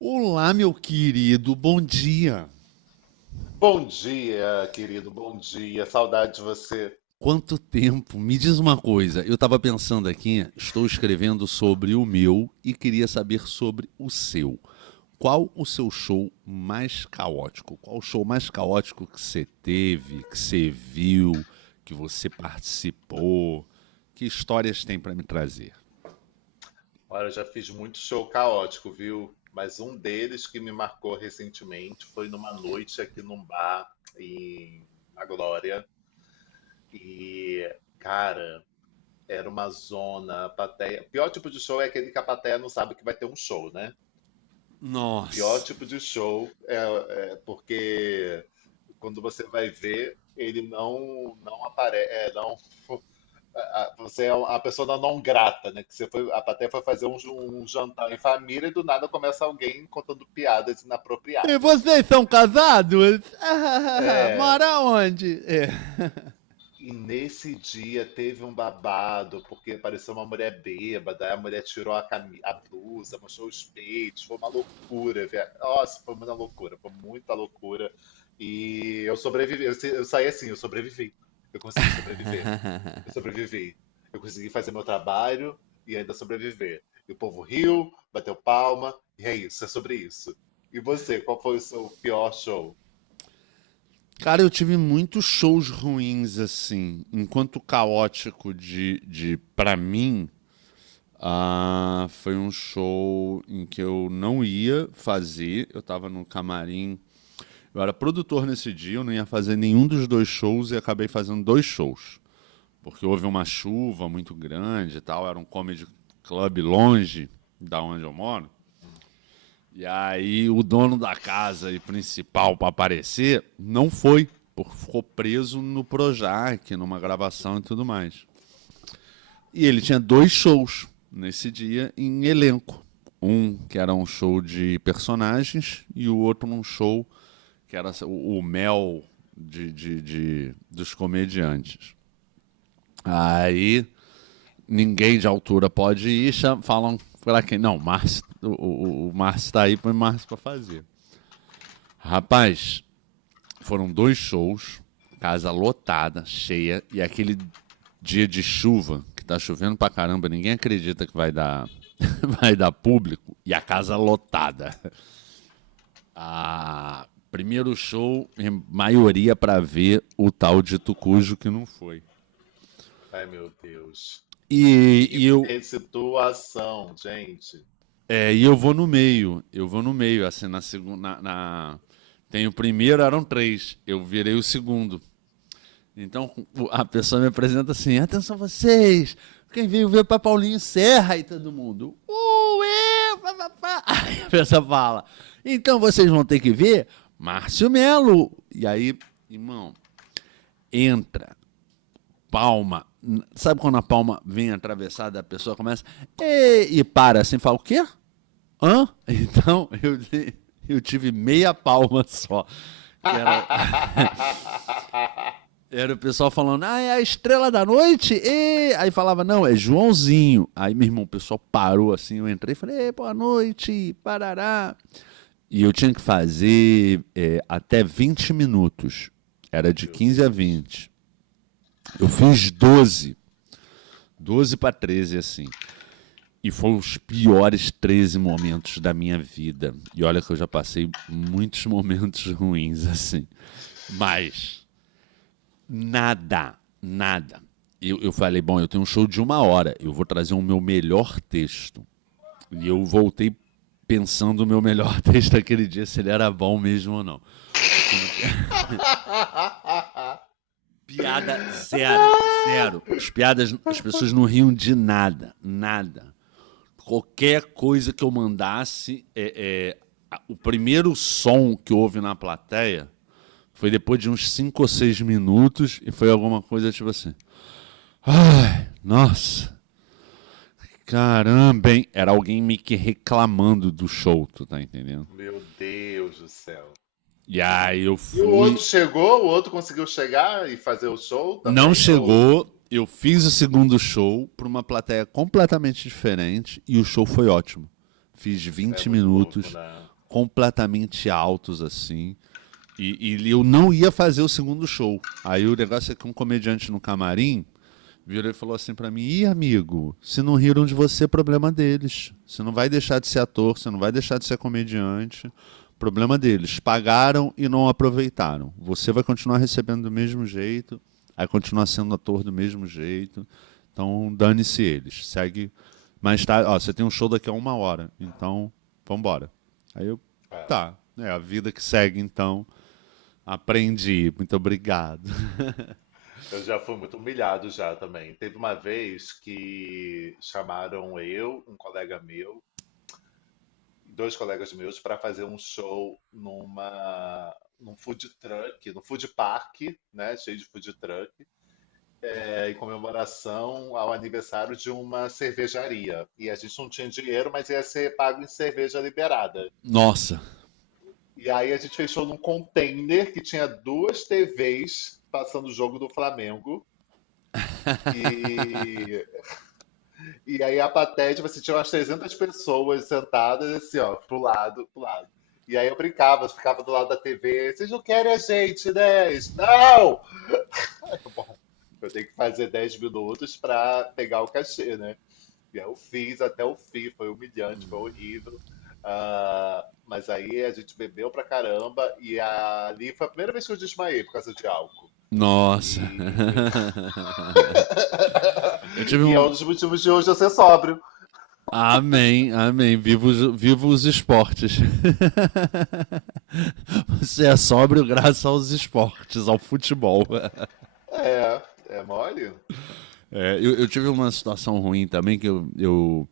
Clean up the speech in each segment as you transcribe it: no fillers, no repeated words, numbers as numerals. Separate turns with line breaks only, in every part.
Olá, meu querido, bom dia.
Bom dia, querido, bom dia. Saudade de você.
Quanto tempo? Me diz uma coisa. Eu estava pensando aqui, estou escrevendo sobre o meu e queria saber sobre o seu. Qual o seu show mais caótico? Qual o show mais caótico que você teve, que você viu, que você participou? Que histórias tem para me trazer?
Olha, eu já fiz muito show caótico, viu? Mas um deles que me marcou recentemente foi numa noite aqui num bar na Glória. E, cara, Era uma zona, a plateia. Pior tipo de show é aquele que a plateia não sabe que vai ter um show, né? Pior
Nossa.
tipo de show é porque quando você vai ver, ele não aparece, não. a- Você é um, a pessoa da não grata, né? Que você foi, a plateia foi fazer um jantar em família e do nada começa alguém contando piadas
E
inapropriadas.
vocês são casados?
É,
Mora onde? É.
e nesse dia teve um babado, porque apareceu uma mulher bêbada, aí a mulher tirou a blusa, mostrou os peitos, foi uma loucura. Nossa, foi uma loucura, foi muita loucura. E eu sobrevivi, eu, se- eu saí assim, eu sobrevivi. Eu consegui sobreviver. Eu sobrevivi. Eu consegui fazer meu trabalho e ainda sobreviver. E o povo riu, bateu palma, e é isso, é sobre isso. E você, qual foi o seu pior show?
Cara, eu tive muitos shows ruins, assim. Enquanto caótico de para mim, ah, foi um show em que eu não ia fazer. Eu tava no camarim. Eu era produtor nesse dia, eu não ia fazer nenhum dos dois shows e acabei fazendo dois shows. Porque houve uma chuva muito grande e tal, era um comedy club longe da onde eu moro. E aí o dono da casa e principal para aparecer não foi, porque ficou preso no Projac, numa
Gente,
gravação e tudo mais. E ele tinha dois shows nesse dia em elenco. Um que era um show de personagens e o outro um show que era o mel dos comediantes. Aí ninguém de altura pode ir, falam para quem? Não, o Márcio, o Márcio tá aí, para o Márcio pra fazer. Rapaz, foram dois shows, casa lotada, cheia, e aquele dia de chuva, que tá chovendo pra caramba, ninguém acredita que vai dar, vai dar público, e a casa lotada. Ah, primeiro show, em maioria pra ver o tal de Tucujo que não foi.
ai meu Deus.
E, e
Que
eu,
situação, gente.
e eu vou no meio, assim, na segunda, na- na... Tem o primeiro, eram três. Eu virei o segundo. Então a pessoa me apresenta assim: atenção vocês, quem veio ver para Paulinho Serra e todo mundo. Ué, pá, pá, pá. Aí a pessoa fala: então vocês vão ter que ver Márcio Melo. E aí, irmão, entra, palma. Sabe quando a palma vem atravessada, a pessoa começa "Ê", e, para assim, fala: o quê? Hã? Então eu tive meia palma só, que era era o pessoal falando, ah, é a estrela da noite? E... Aí falava, não, é Joãozinho. Aí, meu irmão, o pessoal parou assim, eu entrei e falei, boa noite, parará. E eu tinha que fazer até 20 minutos. Era de
Meu
quinze a
Deus.
vinte Eu fiz 12, para 13 assim. E foram os piores 13 momentos da minha vida. E olha que eu já passei muitos momentos ruins, assim. Mas nada, nada. Eu falei, bom, eu tenho um show de 1 hora, eu vou trazer o meu melhor texto. E eu voltei pensando o meu melhor texto aquele dia, se ele era bom mesmo ou não. Porque não... Piada zero, zero. As piadas, as pessoas não riam de nada, nada. Qualquer coisa que eu mandasse, o primeiro som que houve na plateia foi depois de uns 5 ou 6 minutos e foi alguma coisa tipo assim. Ai, nossa. Caramba, hein? Era alguém meio que reclamando do show, tu tá entendendo?
Meu Deus do céu.
E aí eu
E o outro
fui.
chegou? O outro conseguiu chegar e fazer o show
Não
também? Ou
chegou, eu fiz o segundo show pra uma plateia completamente diferente e o show foi ótimo. Fiz
é
vinte
muito louco,
minutos
né?
completamente altos assim. Eu não ia fazer o segundo show. Aí o negócio é que um comediante no camarim virou e falou assim pra mim: Ih, amigo, se não riram de você, problema deles. Você não vai deixar de ser ator, você não vai deixar de ser comediante. Problema deles. Pagaram e não aproveitaram. Você vai continuar recebendo do mesmo jeito, vai continuar sendo ator do mesmo jeito. Então, dane-se eles. Segue. Mas tá, ó, você tem um show daqui a 1 hora, então vambora. Aí eu,
É,
tá, é a vida que segue então. Aprendi, muito obrigado.
eu já fui muito humilhado já também. Teve uma vez que chamaram eu, um colega meu, dois colegas meus para fazer um show num food truck, no food park, né, cheio de food truck, é, em comemoração ao aniversário de uma cervejaria. E a gente não tinha dinheiro, mas ia ser pago em cerveja liberada.
Nossa.
E aí a gente fechou num container que tinha duas TVs passando o jogo do Flamengo. E E aí a plateia, tipo assim, tinha umas 300 pessoas sentadas, assim, ó, pro lado, pro lado. E aí eu brincava, eu ficava do lado da TV, vocês não querem a gente, né? Isso, não! Bom, eu tenho que fazer 10 minutos pra pegar o cachê, né? E aí eu fiz até o fim, foi humilhante, foi horrível. Ah, mas aí a gente bebeu pra caramba e ali foi a primeira vez que eu desmaiei por causa de álcool.
Nossa.
E,
Eu tive
e é um
um.
dos motivos de hoje eu ser sóbrio.
Amém, amém. Viva os esportes. Você é sóbrio graças aos esportes, ao futebol.
É, é mole?
É, eu tive uma situação ruim também, que eu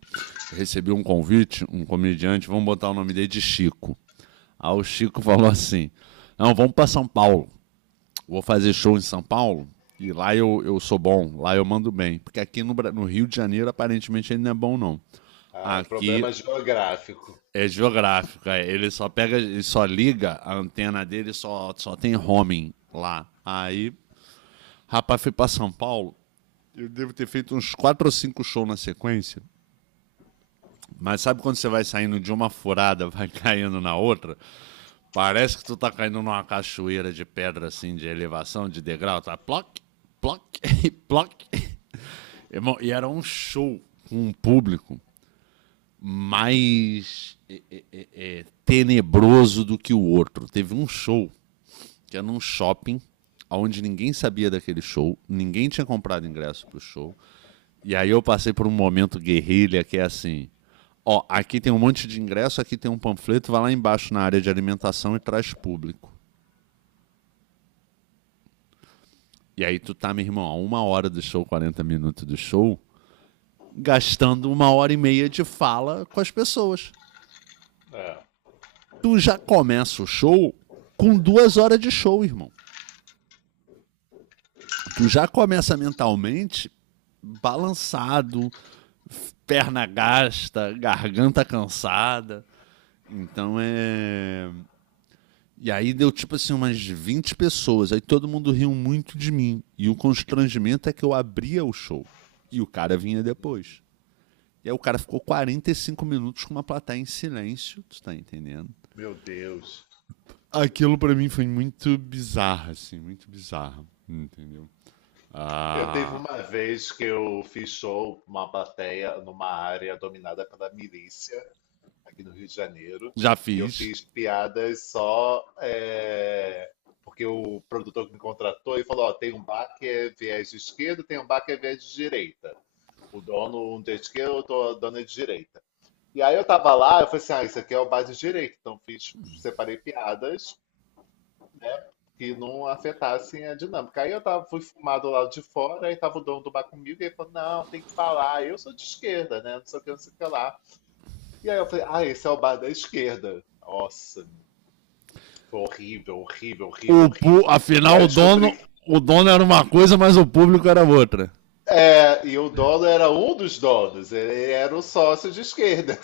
recebi um convite, um comediante, vamos botar o nome dele de Chico. Aí o Chico falou assim: não, vamos para São Paulo. Vou fazer show em São Paulo e lá eu sou bom, lá eu mando bem. Porque aqui no Rio de Janeiro, aparentemente, ele não é bom, não.
Ah, o
Aqui
problema geográfico.
é geográfica. Ele só pega, ele só liga a antena dele, só tem roaming lá. Aí, rapaz, fui pra São Paulo. Eu devo ter feito uns quatro ou cinco shows na sequência. Mas sabe quando você vai saindo de uma furada, vai caindo na outra? Parece que tu tá caindo numa cachoeira de pedra, assim, de elevação, de degrau. Tá ploc, ploc, ploc. Irmão, e era um show com um público mais tenebroso do que o outro. Teve um show que era num shopping, onde ninguém sabia daquele show, ninguém tinha comprado ingresso pro show. E aí eu passei por um momento guerrilha que é assim: ó, aqui tem um monte de ingresso, aqui tem um panfleto, vai lá embaixo na área de alimentação e traz público. E aí tu tá, meu irmão, a 1 hora do show, 40 minutos do show, gastando 1 hora e meia de fala com as pessoas.
É,
Tu já começa o show com 2 horas de show, irmão. Tu já começa mentalmente balançado, perna gasta, garganta cansada. Então é. E aí deu tipo assim umas 20 pessoas, aí todo mundo riu muito de mim. E o constrangimento é que eu abria o show e o cara vinha depois. E aí o cara ficou 45 minutos com uma plateia em silêncio, tu tá entendendo?
meu Deus.
Aquilo para mim foi muito bizarro, assim, muito bizarro, entendeu?
Eu teve
Ah,
uma vez que eu fiz show com uma plateia numa área dominada pela milícia, aqui no Rio de Janeiro,
já
e eu
fiz.
fiz piadas só é, porque o produtor que me contratou e falou: ó, tem um bar que é viés de esquerda, tem um bar que é viés de direita. O dono, um de esquerda, o dono é de direita. E aí eu tava lá, eu falei assim: ah, isso aqui é o bar de direita. Então fiz, separei piadas, né? Que não afetassem a dinâmica. Aí eu tava, fui fumar do lado de fora, aí tava o dono do bar comigo, e ele falou: não, tem que falar, eu sou de esquerda, né? Não sei o que, não sei o que lá. E aí eu falei: ah, esse é o bar da esquerda. Nossa, foi horrível, horrível, horrível,
O pu-
horrível. E
afinal,
aí eu descobri que.
o dono era uma coisa, mas o público era outra.
É, e o dono era um dos donos, ele era o sócio de esquerda.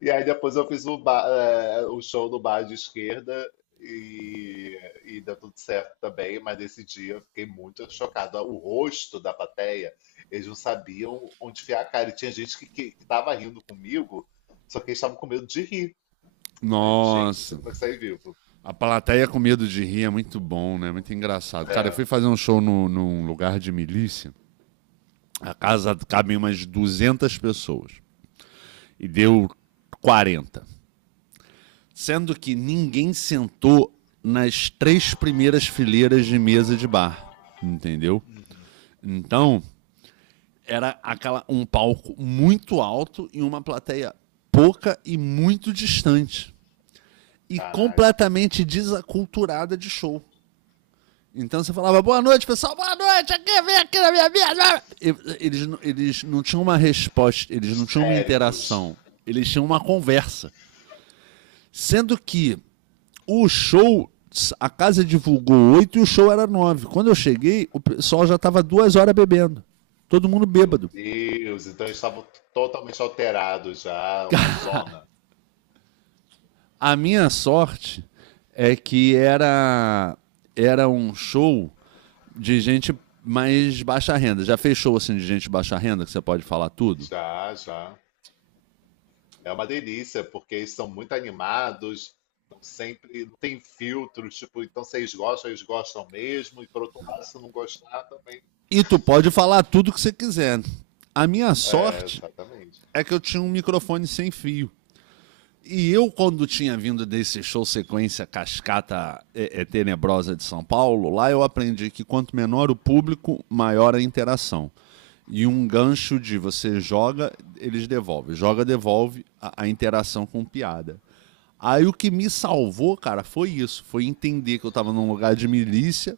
E aí depois eu fiz o show no bar de esquerda e, e deu tudo certo também, mas nesse dia eu fiquei muito chocado. O rosto da plateia, eles não sabiam onde enfiar a cara. E tinha gente que tava rindo comigo, só que eles estavam com medo de rir. Aí eu, gente, não sei
Nossa,
como é que saí vivo.
a plateia com medo de rir é muito bom, né? Muito engraçado. Cara, eu fui
É,
fazer um show no, num lugar de milícia. A casa cabe umas 200 pessoas. E deu 40. Sendo que ninguém sentou nas três primeiras fileiras de mesa de bar, entendeu? Então, era aquela um palco muito alto e uma plateia pouca e muito distante e
caralho.
completamente desaculturada de show. Então você falava, boa noite, pessoal, boa noite, aqui, vem aqui na minha mesa. Eles não tinham uma resposta, eles não tinham uma
Histéricos.
interação, eles tinham uma conversa. Sendo que o show, a casa divulgou 8 e o show era 9. Quando eu cheguei, o pessoal já estava 2 horas bebendo. Todo mundo
Meu
bêbado.
Deus. Então eles estavam totalmente alterados já, uma zona.
A minha sorte é que era um show de gente mais baixa renda. Já fez show assim de gente baixa renda que você pode falar tudo?
Já, já. É uma delícia, porque eles são muito animados, estão sempre, não tem filtros, tipo, então se eles gostam, eles gostam mesmo, e por outro lado, se não gostar também.
E tu pode falar tudo que você quiser. A minha
É,
sorte
exatamente.
é que eu tinha um microfone sem fio. E eu, quando tinha vindo desse show sequência cascata tenebrosa de São Paulo, lá eu aprendi que quanto menor o público, maior a interação. E um gancho de você joga, eles devolvem. Joga, devolve a interação com piada. Aí o que me salvou, cara, foi isso. Foi entender que eu estava num lugar de milícia,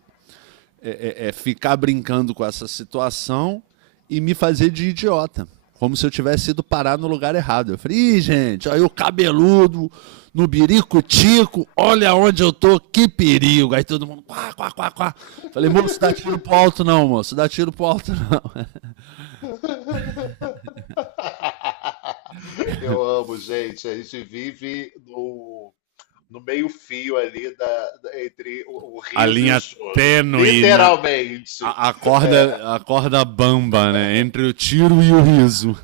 ficar brincando com essa situação e me fazer de idiota. Como se eu tivesse ido parar no lugar errado. Eu falei, Ih, gente, aí o cabeludo, no biricutico olha onde eu tô, que perigo. Aí todo mundo, quá, quá, quá, quá. Falei, moço, dá tiro pro alto não, moço, dá tiro pro alto não.
Eu amo, gente. A gente vive no meio-fio ali entre o
A
riso e o
linha
choro.
tênue, na,
Literalmente.
a corda bamba, né, entre o tiro e o riso.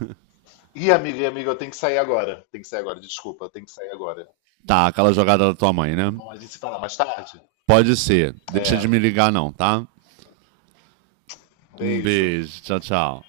Ih, amiga e amiga, eu tenho que sair agora. Tem que sair agora, desculpa, eu tenho que sair agora.
Tá, aquela jogada da tua mãe, né?
Tá bom? A gente se fala mais tarde?
Pode ser, deixa
É,
de me ligar não, tá? Um
beijo.
beijo. Tchau, tchau.